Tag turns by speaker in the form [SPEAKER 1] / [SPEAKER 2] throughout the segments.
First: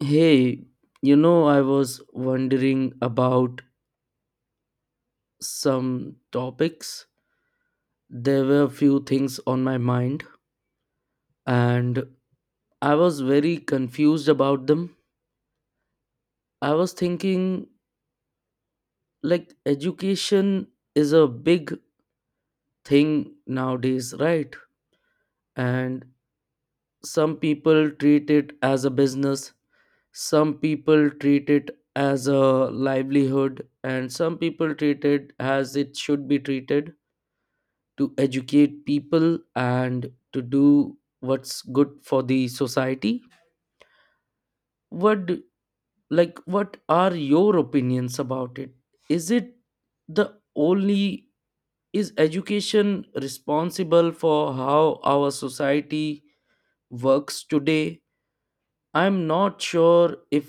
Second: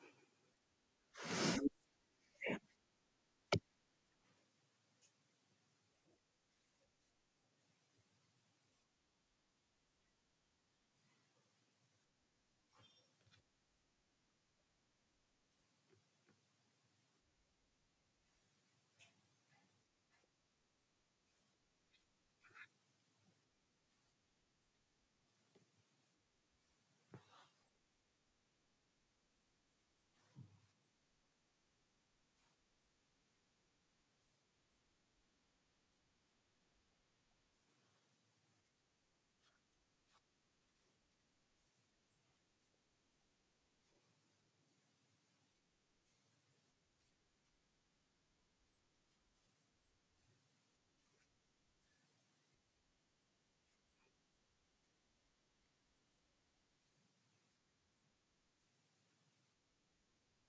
[SPEAKER 1] Hey, you know, I was wondering about some topics. There were a few things on my mind, and I was very confused about them. I was thinking, like, education is a big thing nowadays, right? And some people treat it as a business, some people treat it as a livelihood, and some people treat it as it should be treated, to educate people and to do what's good for the society. what do- like, what are your opinions about it? Is it the only, is education responsible for how our society works today? I'm not sure if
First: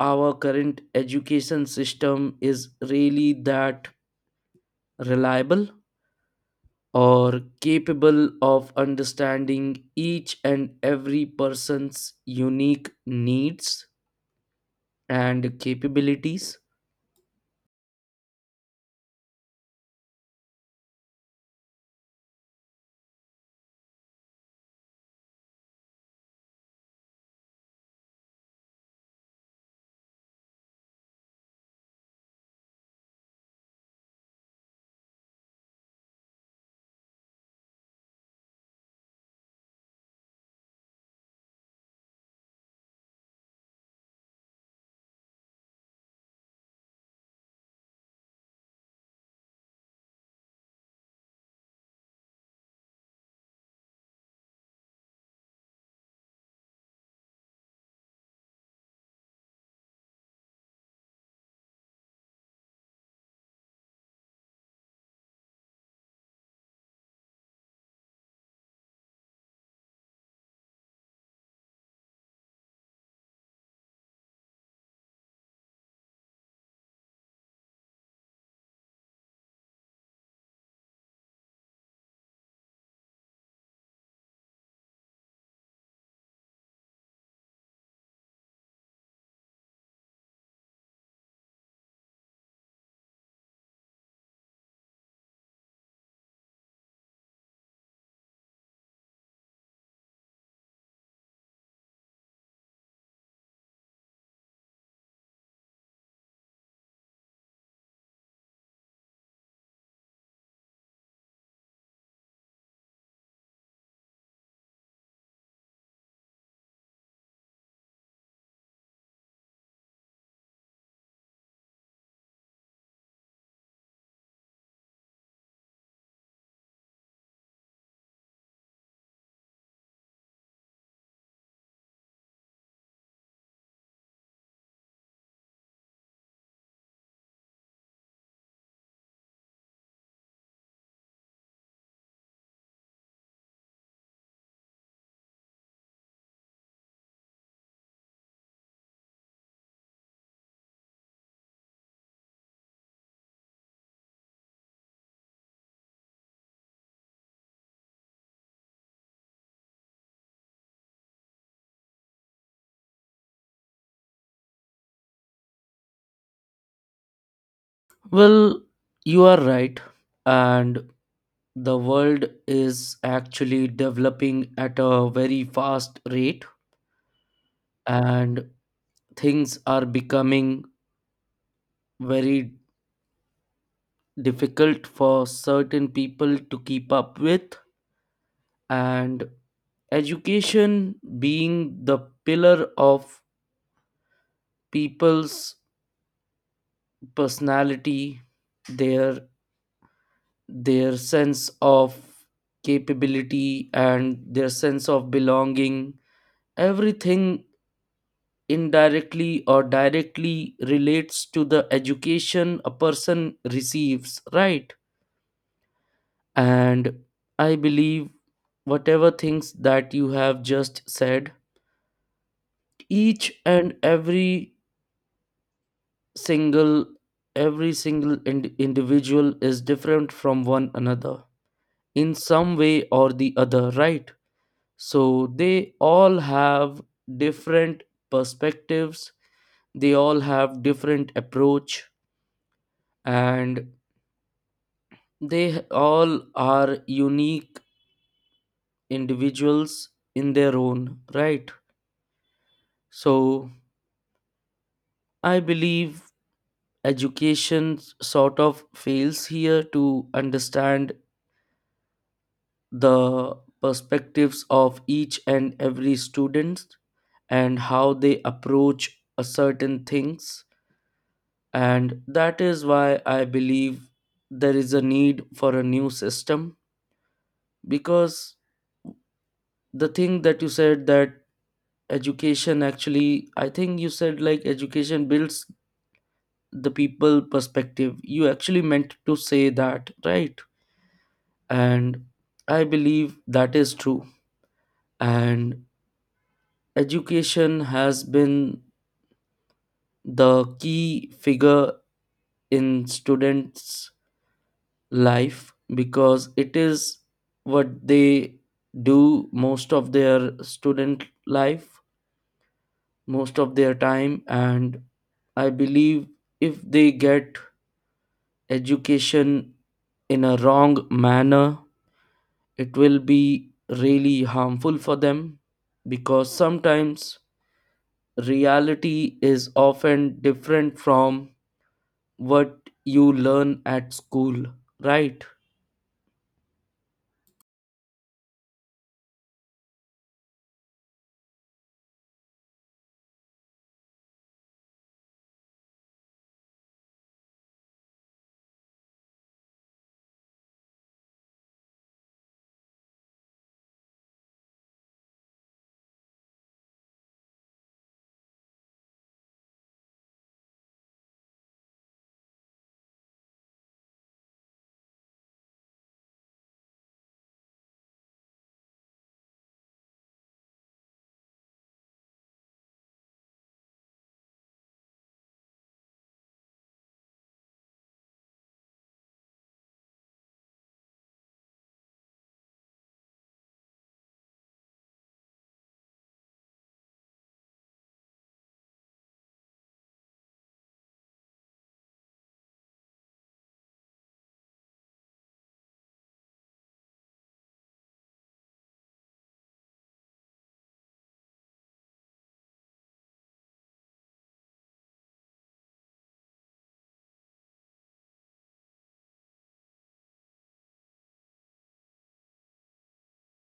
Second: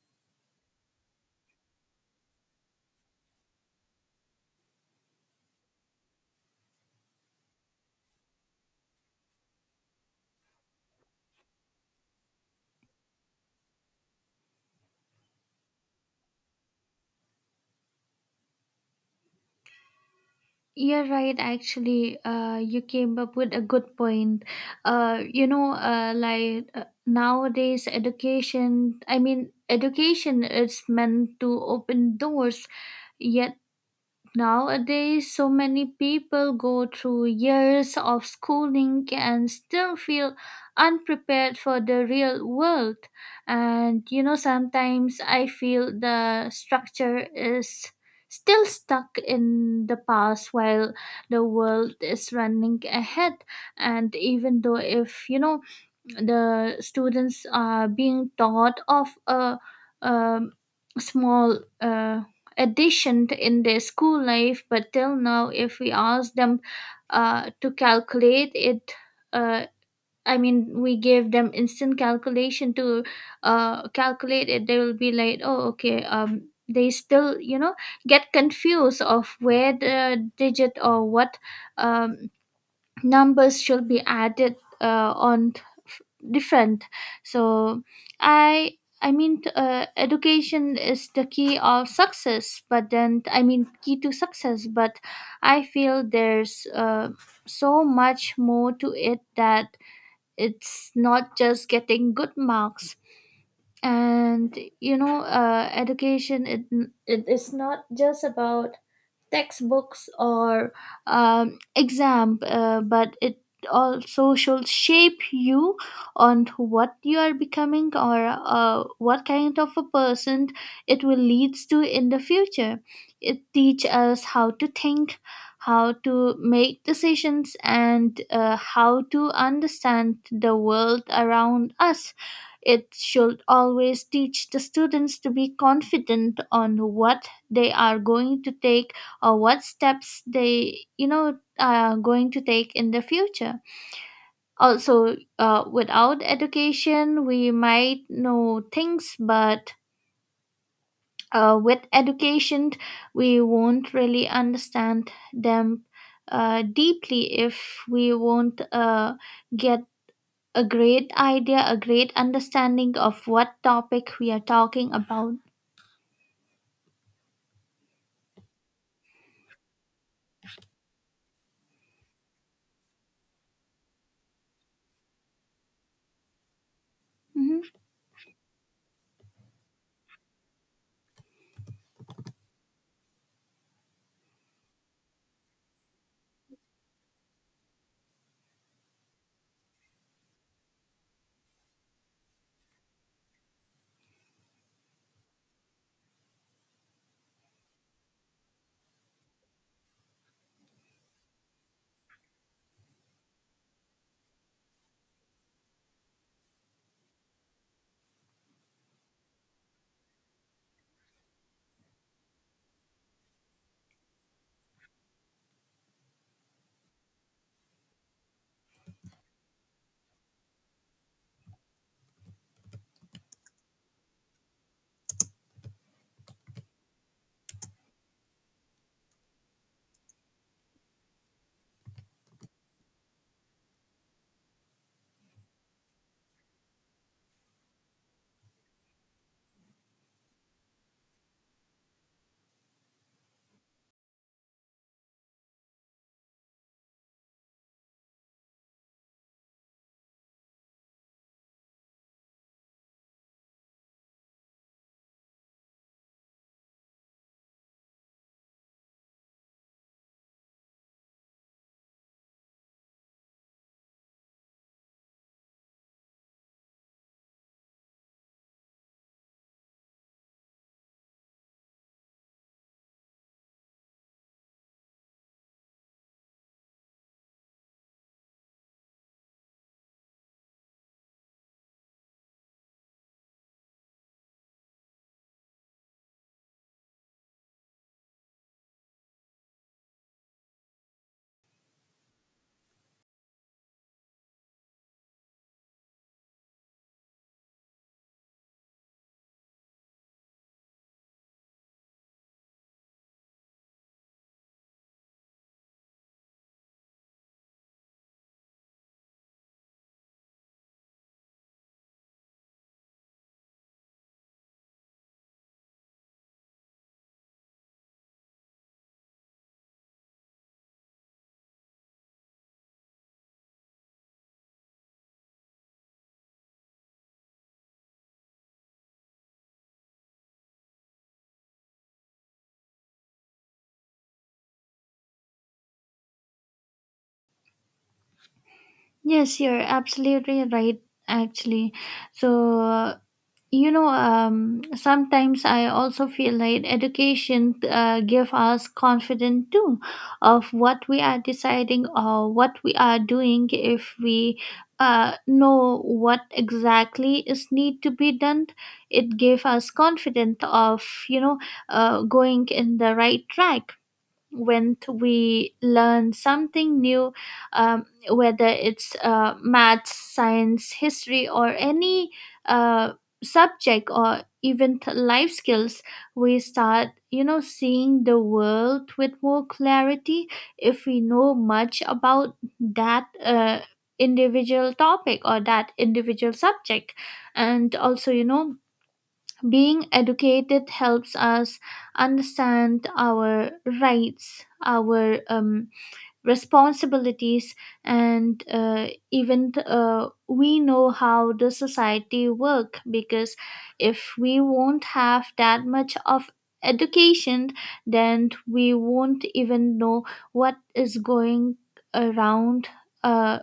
[SPEAKER 1] our current education system is really that reliable or capable of understanding each and every person's unique needs and capabilities.
[SPEAKER 2] You're right, actually. You came up with a good point. Nowadays, education, I mean, education is meant to open doors, yet Nowadays, so many people go through years of schooling and still feel unprepared for the real world. And you know, sometimes I feel the structure is still stuck in the past while the world is running ahead. And even though, if you know, the students are being taught of a, um small uh, addition in their school life, but till now if we ask them to calculate it, uh, I mean, we gave them instant calculation to calculate it, they will be like, oh okay, they still get confused of where the digit or what um, numbers should be added, different. So i i mean t- uh, education is the key of success, but then I mean key to success, but I feel there's so much more to it, that it's not just getting good marks. And you know, education it is not just about textbooks or exam, but it also should shape you on to what you are becoming, or what kind of a person it will leads to in the future. It teach us how to think, how to make decisions, and how to understand the world around us. It should always teach the students to be confident on what they are going to take, or what steps they are going to take in the future. Also, without education we might know things, but with education we won't really understand them deeply, if we won't get a great idea, a great understanding of what topic we are talking about.
[SPEAKER 1] Well, you are right. And the world is actually developing at a very fast rate,
[SPEAKER 2] Mhm.
[SPEAKER 1] and things are becoming very difficult for certain people to keep up with. And education being the pillar of people's personality, their their sense of capability and their sense of belonging, everything indirectly or directly relates to the education a person receives, right? And I believe, whatever things that you have just said, each and every single, individual is different from one another in some way or the other, right? So they all have different perspectives, they all have different approach, and all are unique individuals in their own right. So I believe education sort of fails here to understand the perspectives of each and every student and how they approach a certain things. And that is why I believe there is a need for a new system, because the thing that you said, that education, actually I think you said like education builds the people perspective, you actually meant to say that, right? And I believe that is true. And education has been the key figure in students' life, because it is what they do most of their student life, most of their time. And I believe if they get education in a wrong manner, it will be really harmful for them, because sometimes reality is often different from what you learn at school, right?
[SPEAKER 2] Yes, you're absolutely right, actually. So sometimes I also feel like education give us confidence too, of what we are deciding or what we are doing. If we know what exactly is need to be done, it gave us confidence of you know going in the right track. When we learn something new, um, whether it's maths, science, history, or any uh, subject, or even life skills, we start, you know, seeing the world with more clarity if we know much about that. Individual topic or that individual subject. And also, you know, being educated helps us understand our rights, our responsibilities, and even we know how the society work. Because if we won't have that much of education, then we won't even know what is going around. Uh,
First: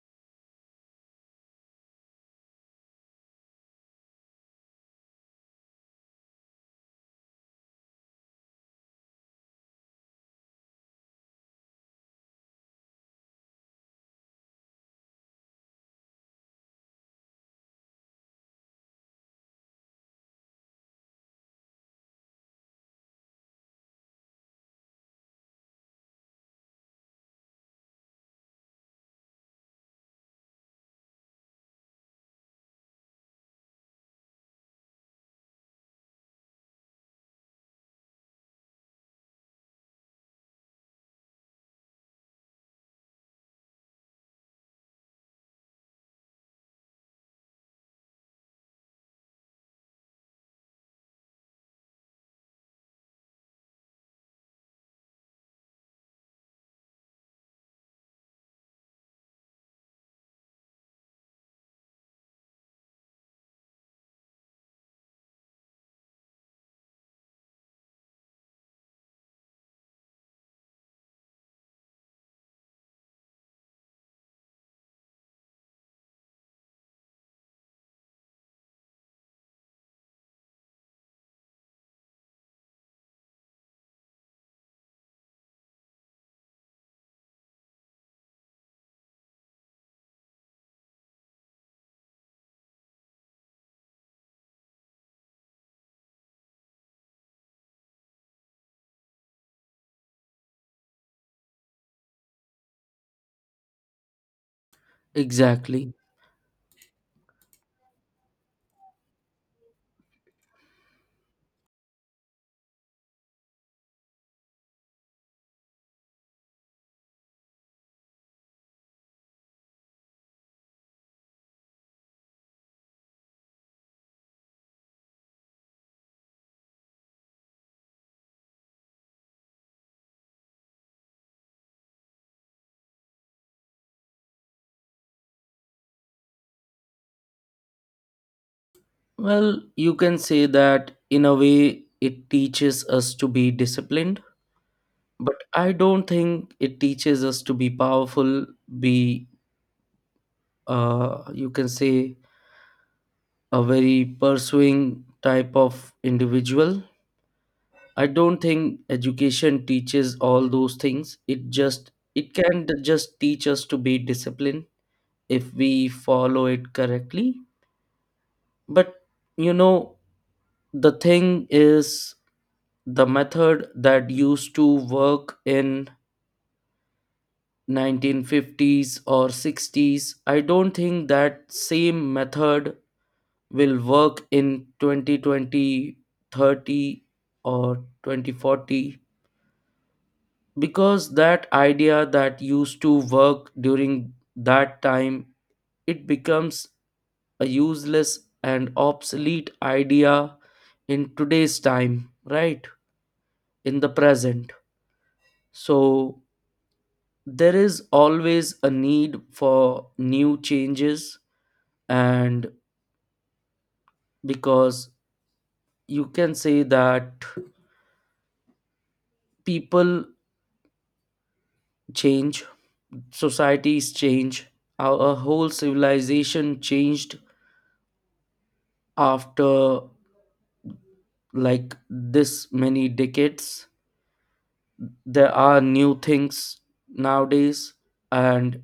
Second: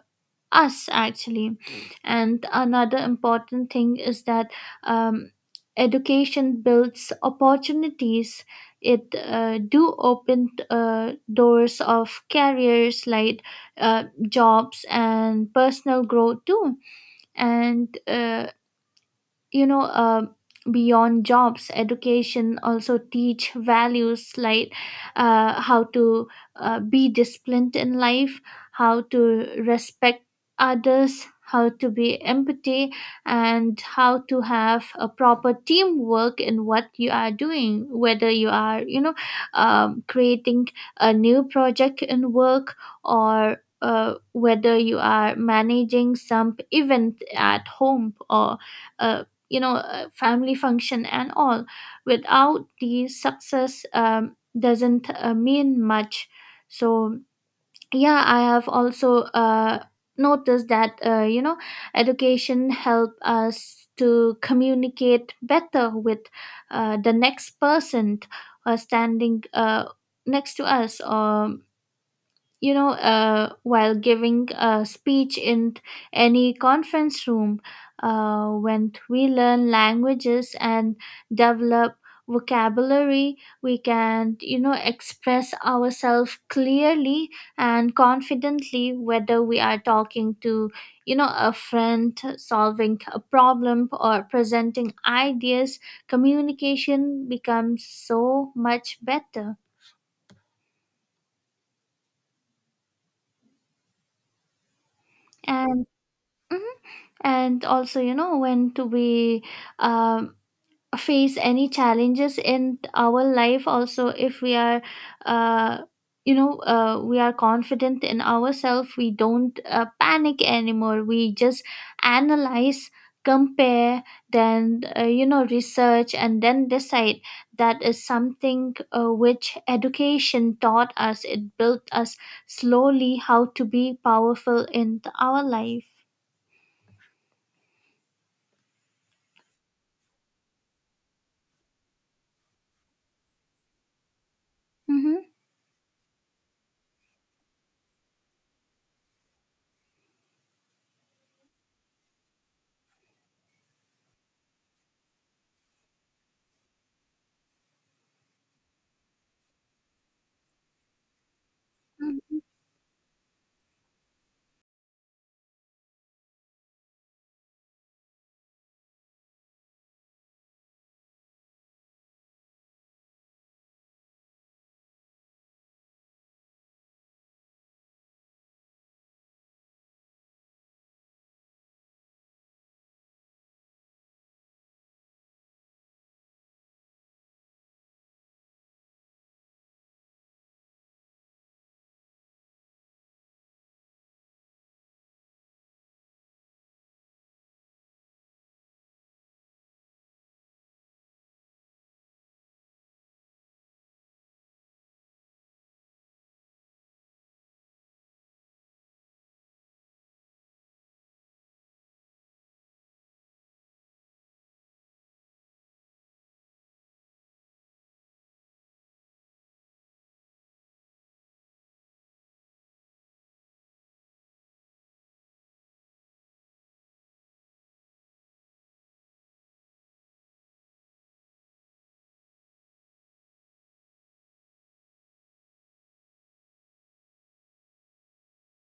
[SPEAKER 2] Us actually. And another important thing is that um, education builds opportunities. It do open doors of careers, like jobs and personal growth too. And you know uh, beyond jobs, education also teach values, like how to be disciplined in life, how to respect others, how to be empathy, and how to have a proper teamwork in what you are doing, whether you are creating a new project in work, or whether you are managing some event at home, or uh, family function and all. Without the success, doesn't mean much. So yeah, I have also noticed that education help us to communicate better with the next person standing next to us, or you know, while giving a speech in any conference room, when we learn languages and develop vocabulary, we can, you know, express ourselves clearly and confidently, whether we are talking to, you know, a friend, solving a problem, or presenting ideas. Communication becomes so much better. And
[SPEAKER 1] Exactly.
[SPEAKER 2] and also, you know, when to we um, face any challenges in our life, also if we are uh, we are confident in ourselves, we don't panic anymore, we just analyze, compare, then research, and then decide. That is something which education taught us, it built us slowly how to be powerful in our life.
[SPEAKER 1] Well, you can say that in a way it teaches us to be disciplined,
[SPEAKER 2] Mm-hmm.
[SPEAKER 1] but I don't think it teaches us to be powerful, be, you can say, a very pursuing type of individual. I don't think education teaches all those things. It just, it can just teach us to be disciplined if we follow it correctly. But you know, the thing is, the method that used to work in 1950s or 60s, I don't think that same method will work in 2020 30 or 2040, because that idea that used to work during that time, it becomes a useless and obsolete idea in today's time, right? In the present. So there is always a need for new changes, and, because you can say that people change, societies change, our whole civilization changed after, like, this many decades. There are new things nowadays, and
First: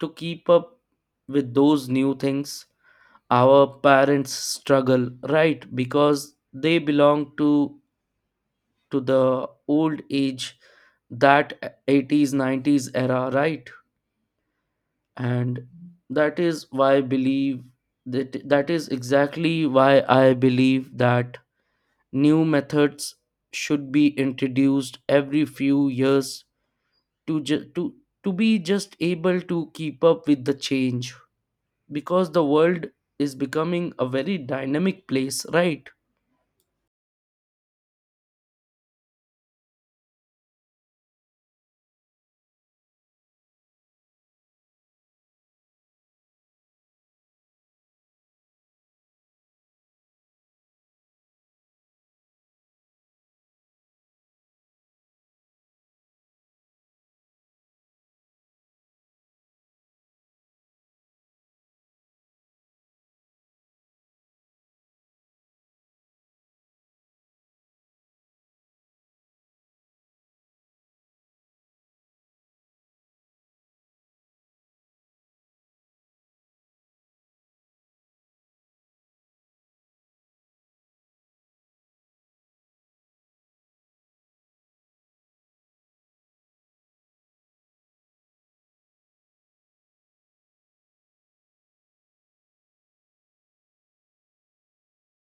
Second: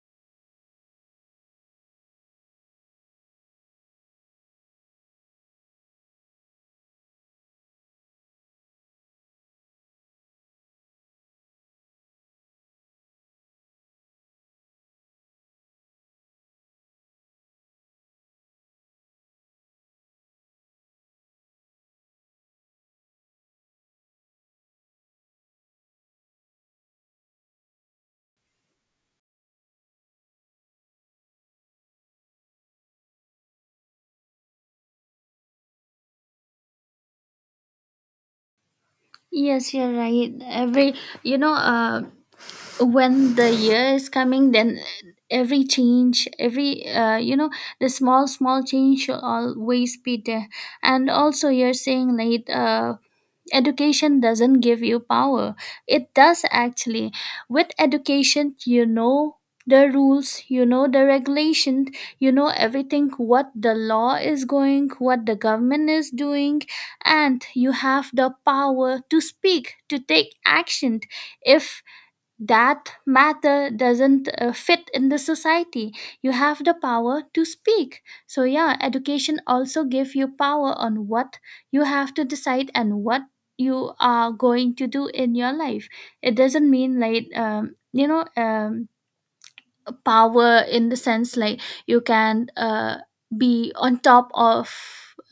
[SPEAKER 1] to keep up with those new things. Our parents struggle, right? Because they belong to the old age, that 80s, 90s era, right? And that is why I believe that, new methods should be introduced every few years to to be just able to keep up with the change, because the world is becoming a very dynamic place, right?
[SPEAKER 2] Yes, you're right. Every you know, uh, when the year is coming, then every change, every the small small change should always be there. And also, you're saying like education doesn't give you power. It does, actually. With education, you know the rules, you know the regulations, you know everything, what the law is going, what the government is doing, and you have the power to speak, to take action, if that matter doesn't fit in the society. You have the power to speak. So yeah, education also give you power on what you have to decide, and what you are going to do in your life. It doesn't mean like, you know, power in the sense like you can be on top of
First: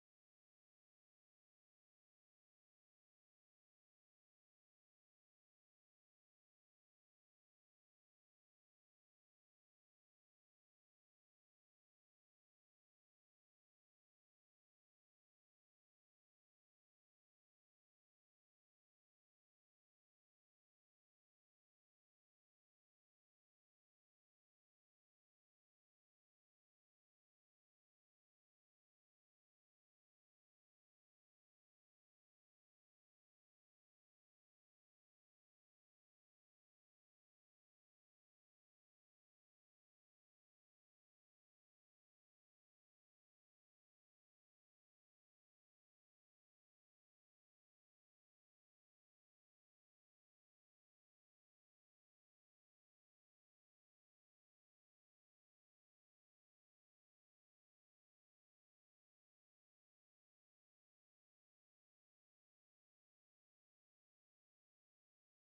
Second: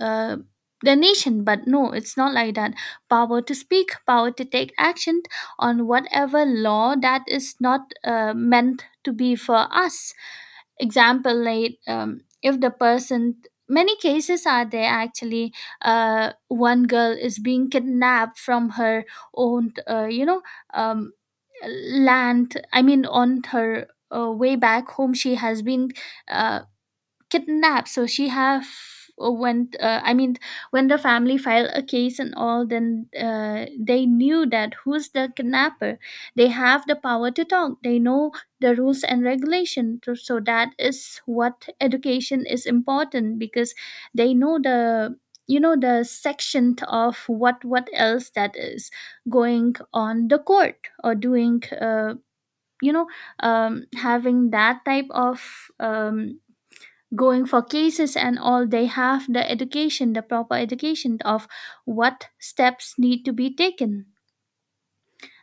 [SPEAKER 2] uh, the nation. But no, it's not like that. Power to speak, power to take action on whatever law that is not meant to be for us. Example, like, if the person, many cases are there actually. One girl is being kidnapped from her own um, land, I mean, on her way back home, she has been uh, kidnapped. So she have when I mean when the family filed a case and all, then they knew that who's the kidnapper. They have the power to talk, they know the rules and regulation. So that is what education is important, because they know the the section of what else that is going on the court, or doing you know having that type of, um, going for cases and all. They have the education, the proper education of what steps need to be taken.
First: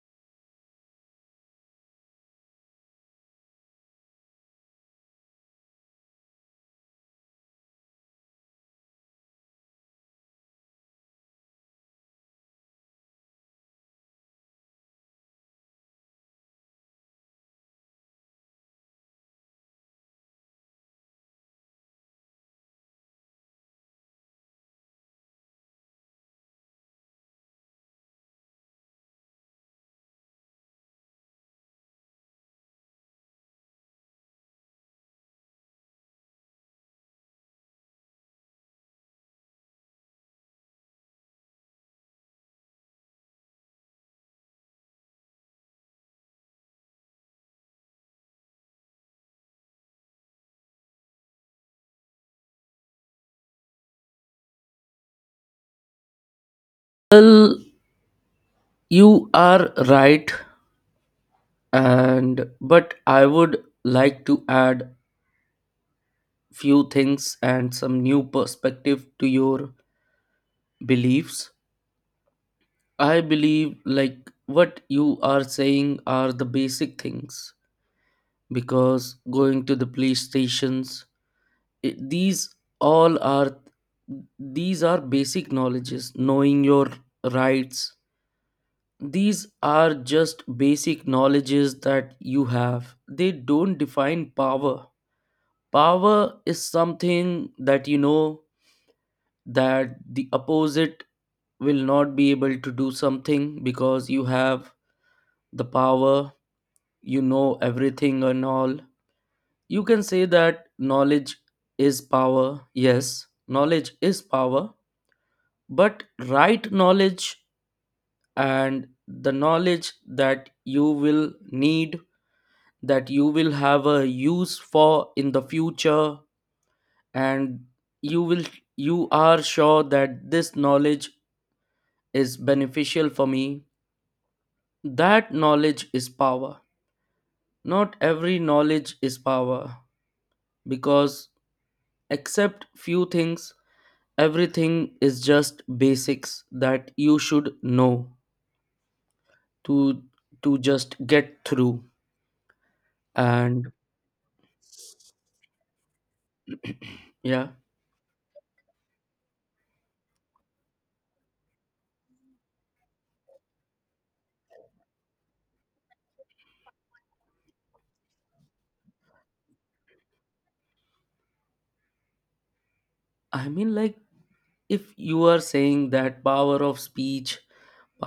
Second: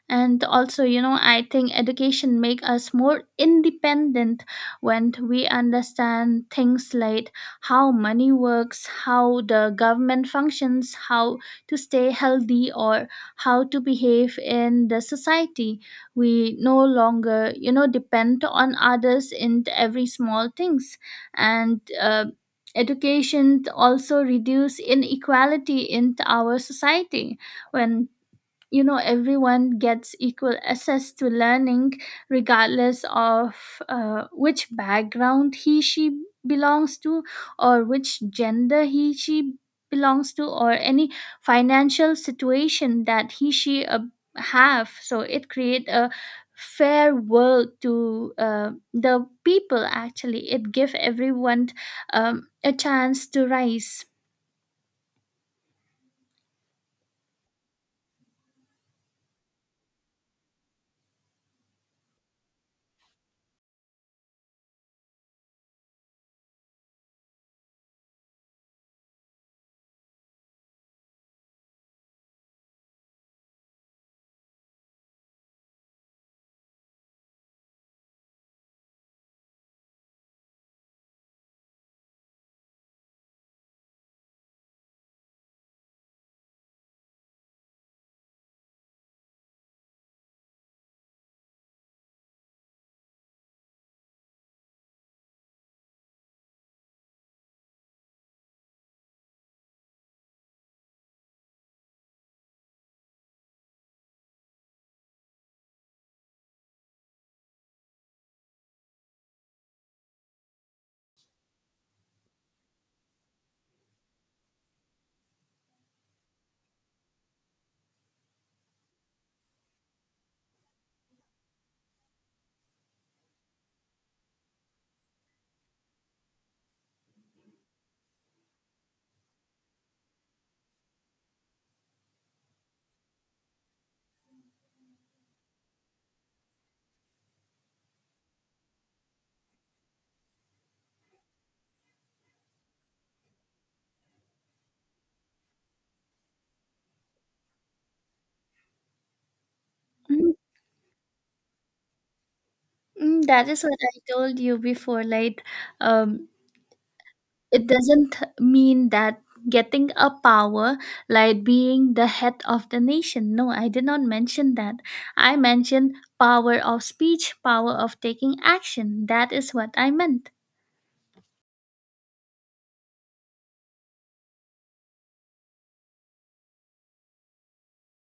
[SPEAKER 2] And also, you know, I think education make us more independent. When we understand things like how money works, how the government functions, how to stay healthy, or how to behave in the society, we no longer depend on others in every small things. And education also reduce inequality in our society. When, you know, everyone gets equal access to learning, regardless of which background he she belongs to, or which gender he she belongs to, or any financial situation that he she have. So it create a fair world to the people, actually. It give everyone a chance to rise.
[SPEAKER 1] Well, you are right. And but I would like to add few things and some new perspective to your beliefs. I believe, like, what you are saying are the basic things, because going to the police stations, it, these all are these are basic knowledges, knowing your rights. These are just basic knowledges that you have. They don't define power. Power is something that you know, that the opposite will not be able to do something because you have the power, you know everything and all. You can say that knowledge is power. Yes, knowledge is power, but right knowledge, and the knowledge that you will need, that you will have a use for in the future, and you will, you are sure that this knowledge is beneficial for me, that knowledge is power. Not every knowledge is power, because except few things, everything is just basics that you should know to
[SPEAKER 2] Mm,
[SPEAKER 1] to just get through.
[SPEAKER 2] mm, that is
[SPEAKER 1] And
[SPEAKER 2] what I told you before, like, um.
[SPEAKER 1] yeah.
[SPEAKER 2] It doesn't mean that getting a power, like being the head of the nation. No, I did not mention that. I mentioned power of speech, power of taking action. That is what I meant.
[SPEAKER 1] I mean, like, if you are saying that power of speech,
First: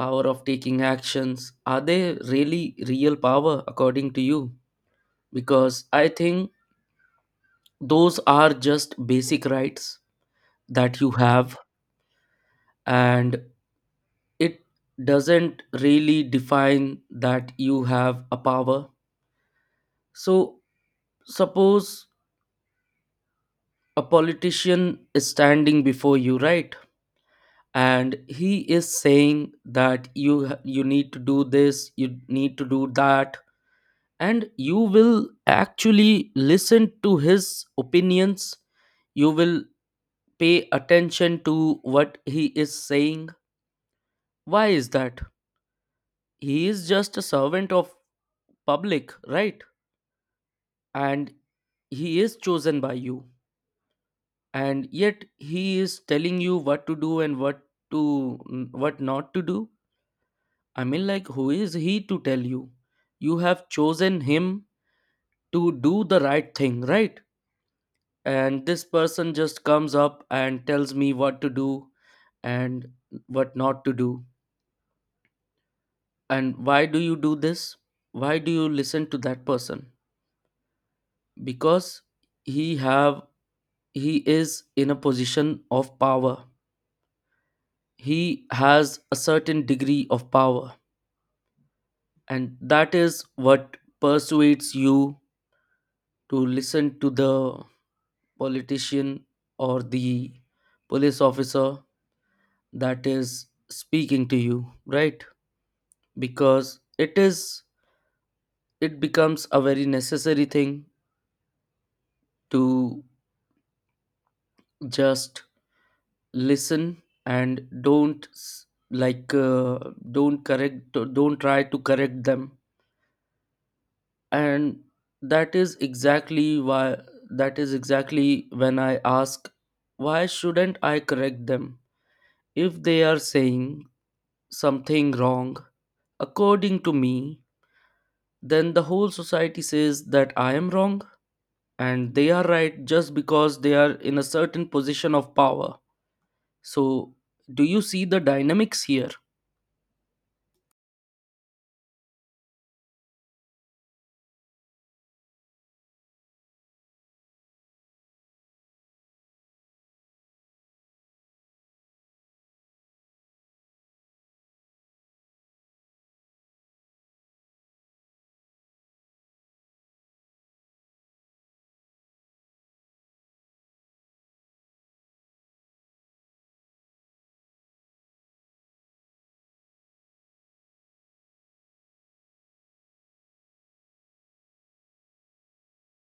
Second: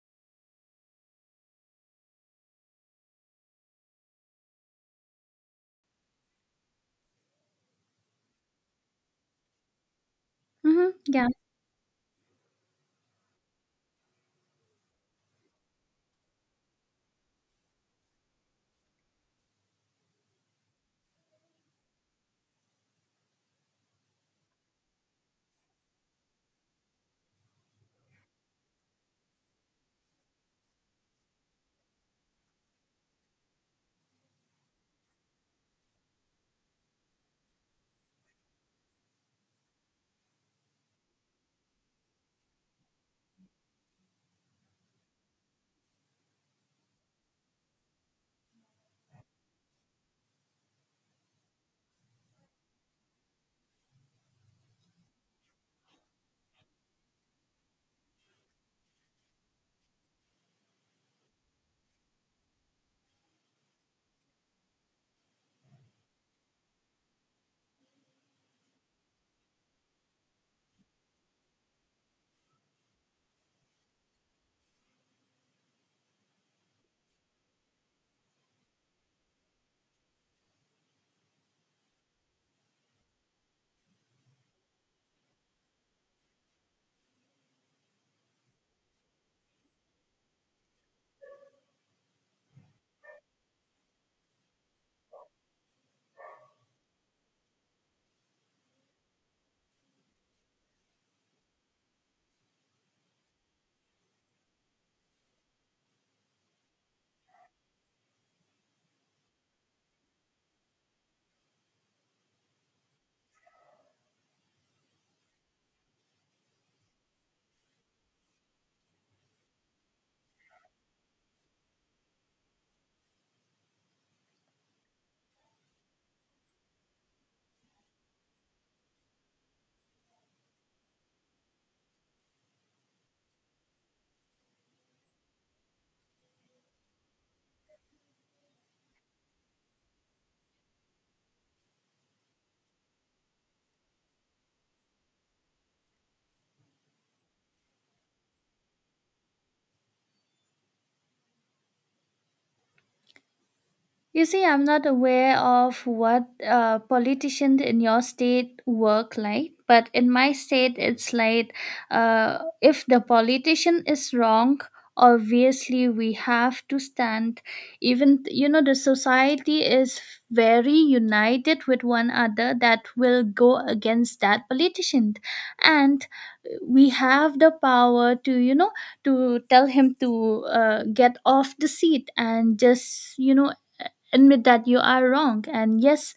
[SPEAKER 1] power of taking actions, are they really real power according to you? Because I think those are just basic rights
[SPEAKER 2] Hmm.
[SPEAKER 1] that you
[SPEAKER 2] Yeah.
[SPEAKER 1] have. And it doesn't really define that you have a power. So suppose a politician is standing before you, right? And he is saying that you need to do this, you need to do that, and you will actually listen to his opinions, you will pay attention to what he is saying. Why is that? He is just a servant of public, right? And he is chosen by you, and yet he is telling you what to do and what to, what not to do. I mean, like, who is he to tell you? You have chosen him to do the right thing, right? And this person just comes up and tells me what to do and what not to do. And why do you do this? Why do you listen to that person? Because he have, he is in a position of power, he has a certain degree of power, and that is what persuades you to listen to the politician or the police officer that is speaking to you, right? Because it is, it becomes a very necessary thing to just listen and don't s- like don't correct, don't try to correct them. And that is exactly why that is exactly when I ask, why shouldn't I correct them if they are saying something wrong according to me? Then the whole society says that I am wrong and they are right just because they are in a certain position of power. So, do you see the dynamics here?
[SPEAKER 2] You see, I'm not aware of what politicians in your state work like, but in my state, it's like if the politician is wrong, obviously we have to stand. Even, you know, the society is very united with one another that will go against that politician. And we have the power to, you know, to tell him to get off the seat and just, you know, admit that you are wrong. And yes,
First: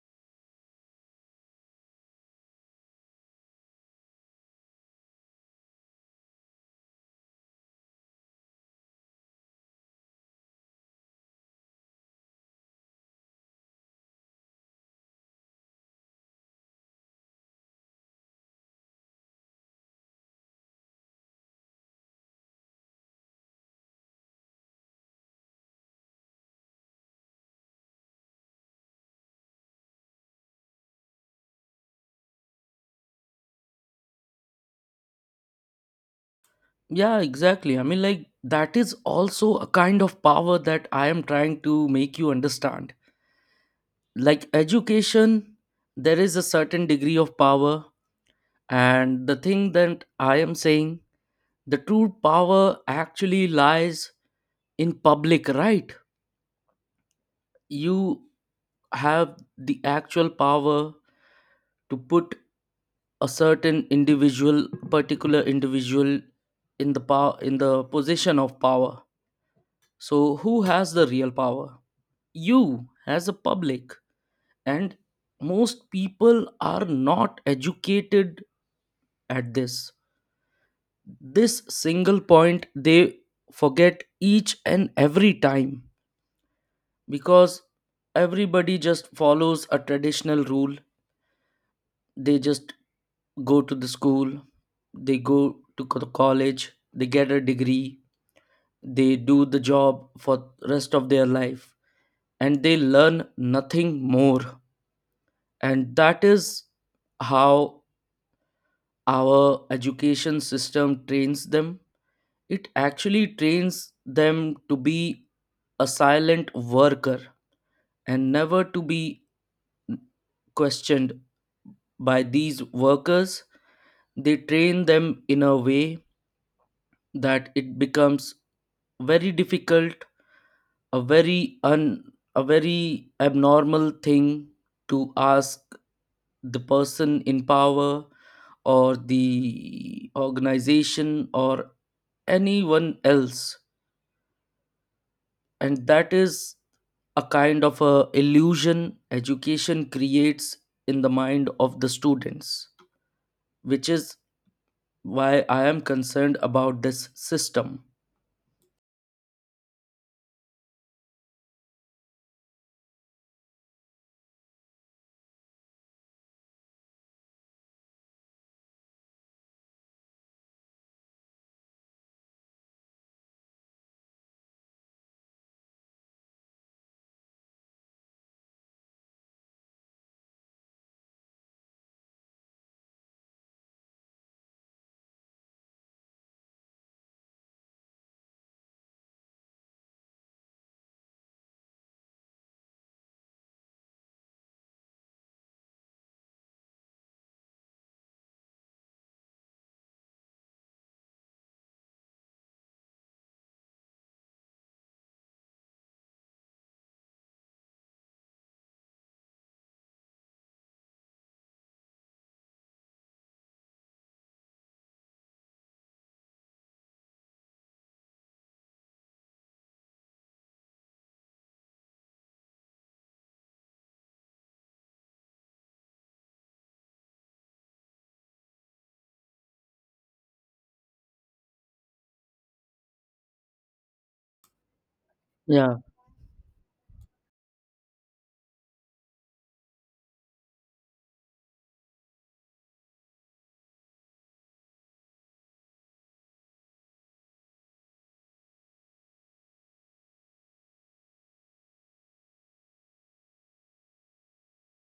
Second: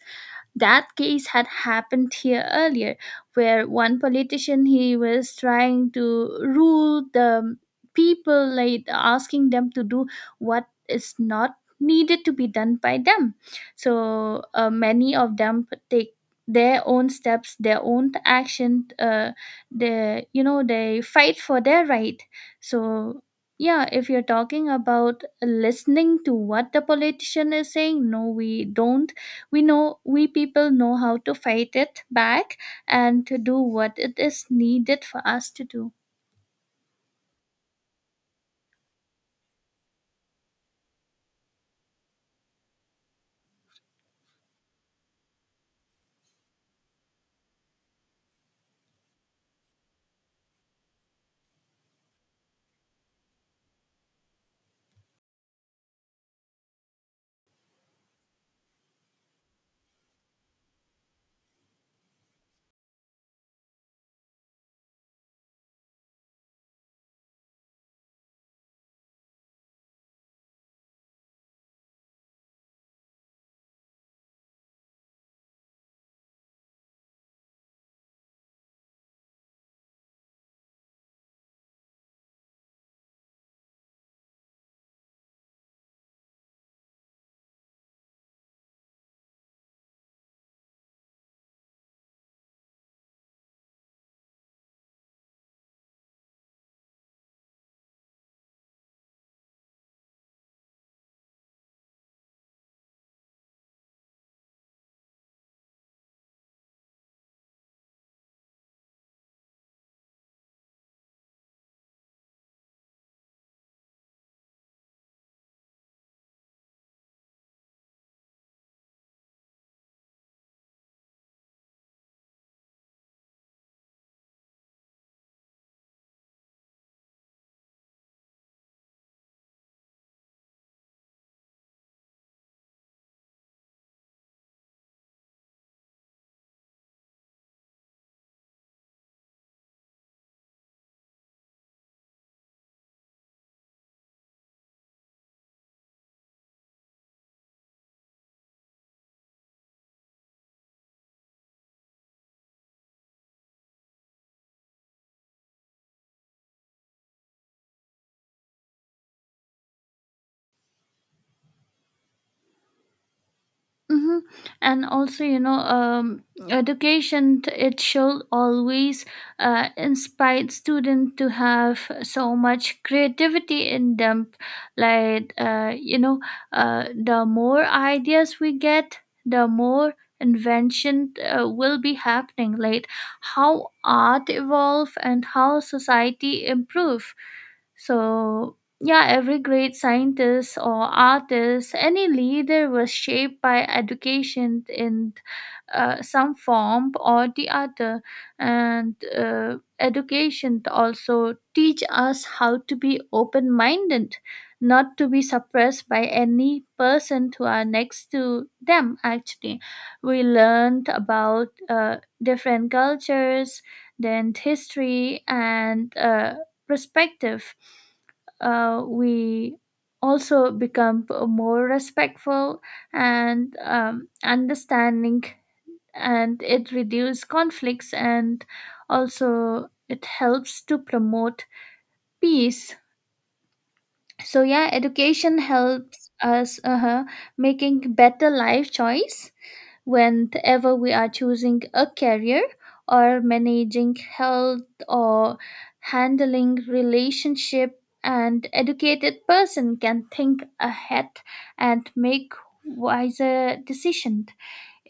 [SPEAKER 2] that case had happened here earlier, where one politician, he was trying to rule the people, like asking them to do what is not needed to be done by them. So many of them take their own steps, their own action. They, you know, they fight for their right. So yeah, if you're talking about listening to what the politician is saying, no, we don't. We know, we people know how to fight it back, and to do what it is needed for us to do.
[SPEAKER 1] Yeah, exactly. I mean, like, that is also a kind of power that I am trying to make you understand. Like, education, there is a certain degree of power. And the thing that I am saying, the true power actually lies in public, right? You have the actual power to put a certain individual, particular individual, in the power, in the position of power. So who has the real power? You, as a public. And most people are not educated at this, this single point they forget each and every time, because everybody just follows a traditional rule. They just go to the school, they go to college, they get a degree, they do the job for rest of their life, and they learn nothing more. And that is how our education system trains them. It actually trains them to be a silent worker and never to be questioned by these workers. They train them in a way that it becomes very difficult, a very un, a very abnormal thing to ask the person in power or the organization or anyone else. And that is a kind of a illusion education creates in the mind of the students, which is why I am concerned about this system.
[SPEAKER 2] Mm-hmm. And also, you know, education it should always inspire students to have so much creativity in them. Like, the more ideas we get, the more invention will be happening. Like, how art evolve and how society improve. So yeah, every great scientist or artist, any leader was shaped by education in some form or the other. And education also teach us how to be open-minded, not to be suppressed by any person who are next to them. Actually, we learned about different cultures, then history, and perspective. We also become more respectful and understanding, and it reduces conflicts, and also it helps to promote peace. So yeah, education
[SPEAKER 1] Yeah.
[SPEAKER 2] helps us making better life choice, whenever we are choosing a career, or managing health, or handling relationship. An educated person can think ahead and make wiser decisions.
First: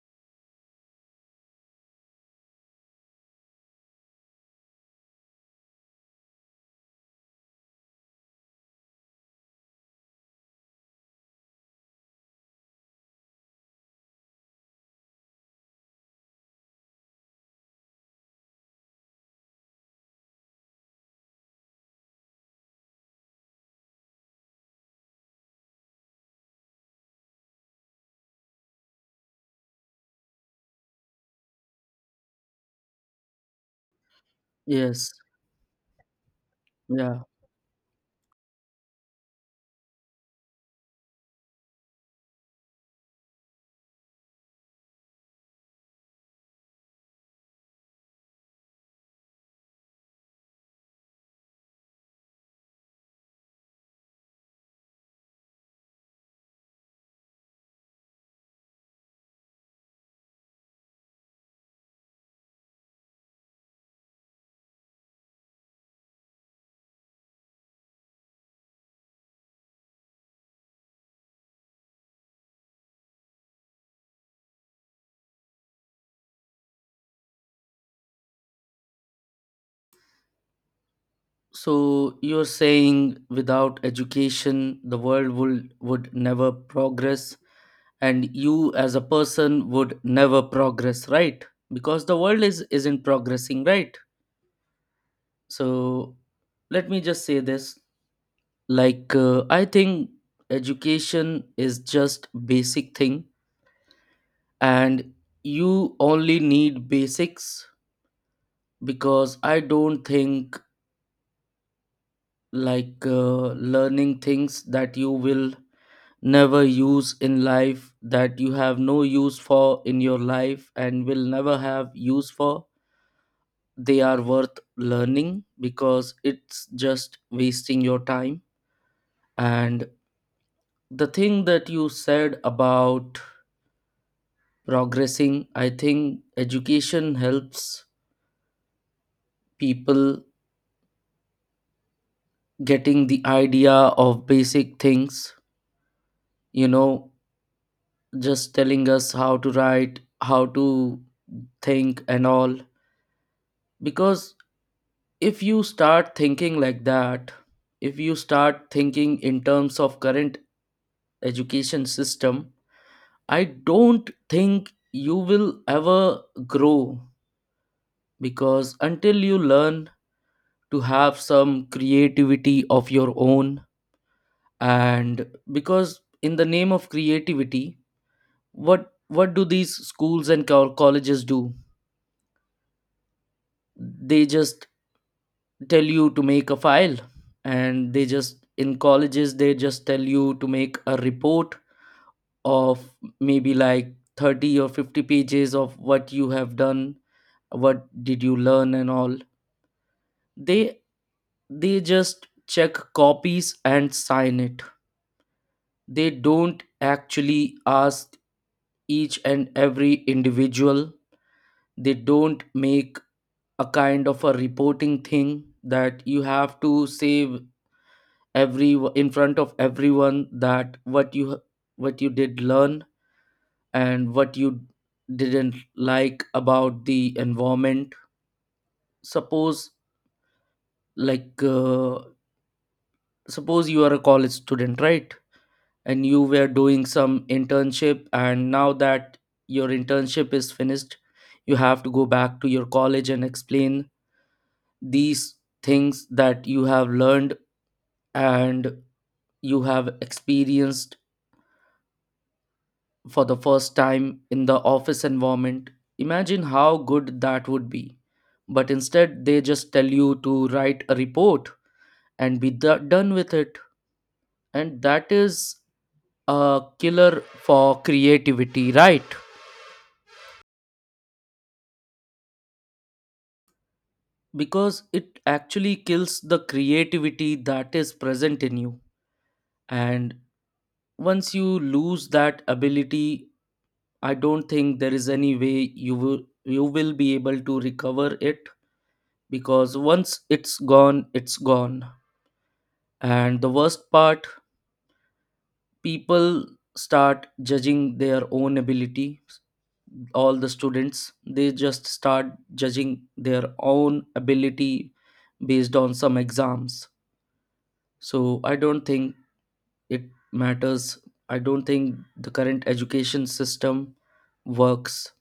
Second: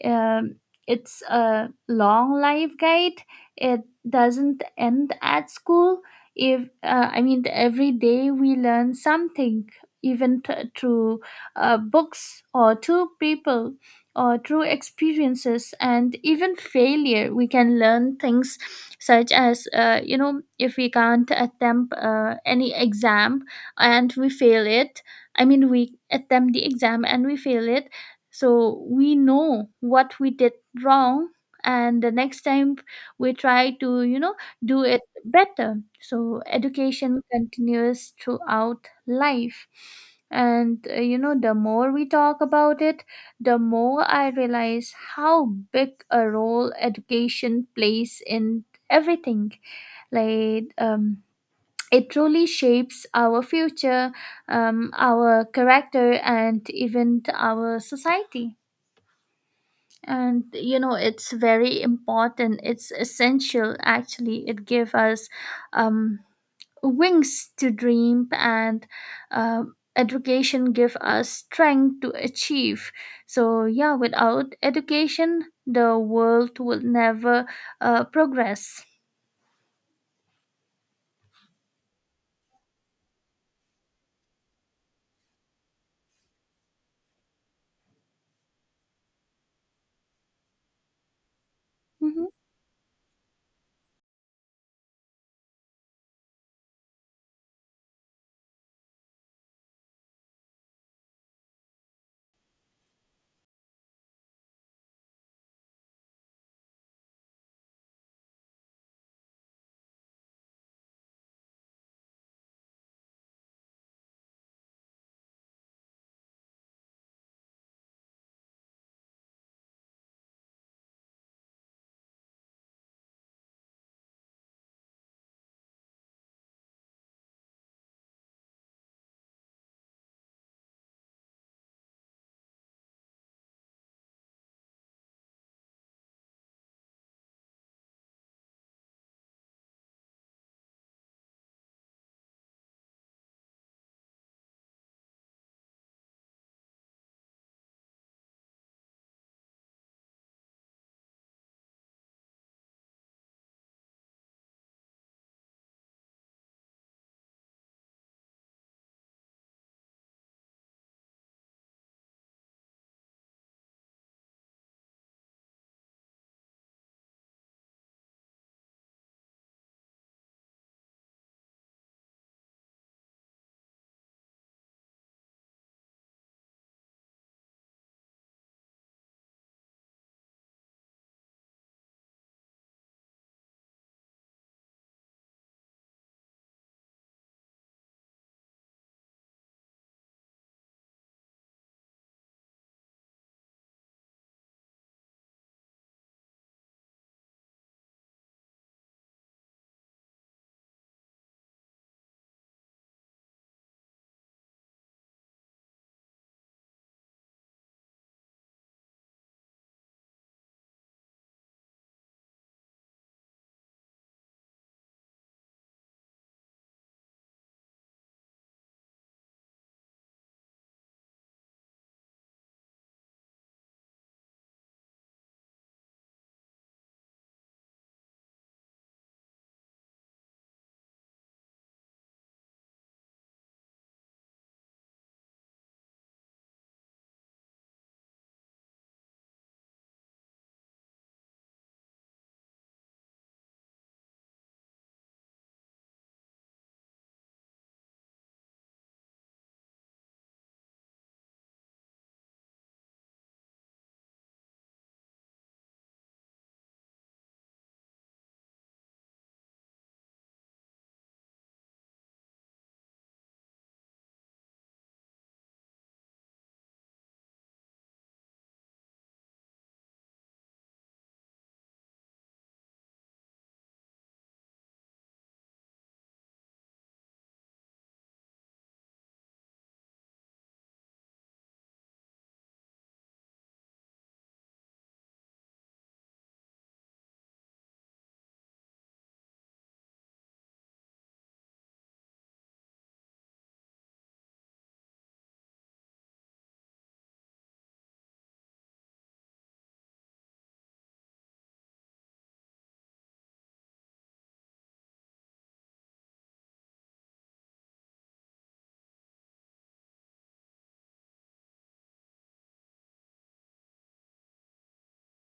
[SPEAKER 2] um, it's a long life guide. It doesn't end at school. If I mean, every day we learn something, even through books, or through people, or through experiences, and even failure. We can learn things, such as, you know, if we can't attempt any exam and we fail it. I mean, we attempt the exam and we fail it, so we know what we did wrong, and the next time we try to, you know, do it
[SPEAKER 1] Yes.
[SPEAKER 2] better. So education
[SPEAKER 1] Yeah.
[SPEAKER 2] continues throughout life. And you know, the more we talk about it, the more I realize how big a role education plays in everything. Like, it truly shapes our future, our character, and even our society. And you know, it's very important, it's essential, actually. It gives us um, wings to dream, and education give us strength to achieve. So yeah, without education, the world will never progress.
[SPEAKER 1] So you're saying without education, the world would never progress, and you as a person would never progress, right? Because the
[SPEAKER 2] Mhm.
[SPEAKER 1] world is isn't progressing, right? So let me just say this: like, I think education is just basic thing, and you only need basics, because I don't think, like, learning things that you will never use in life, that you have no use for in your life and will never have use for, they are worth learning, because it's just wasting your time. And the thing that you said about progressing, I think education helps people getting the idea of basic things, you know, just telling us how to write, how to think and all. Because if you start thinking like that, if you start thinking in terms of current education system, I don't think you will ever grow, because until you learn to have some creativity of your own, and because in the name of creativity, what do these schools and colleges do? They just tell you to make a file, and they just, in colleges they just tell you to make a report of maybe like 30 or 50 pages of what you have done, what did you learn and all. they they just check copies and sign it. They don't actually ask each and every individual. They don't make a kind of a reporting thing that you have to say, every, in front of everyone, that what you, what you did learn and what you didn't like about the environment. Suppose, like uh, suppose you are a college student, right? And you were doing some internship, and now that your internship is finished, you have to go back to your college and explain these things that you have learned and you have experienced for the first time in the office environment, imagine how good that would be. But instead, they just tell you to write a report and be done with it. And that is a killer for creativity, right? Because it actually kills the creativity that is present in you. And once you lose that ability, I don't think there is any way you will be able to recover it, because once it's gone, it's gone. And the worst part, people start judging their own ability. All the students, they just start judging their own ability based on some exams. So I don't think it matters. I don't think the current education system works.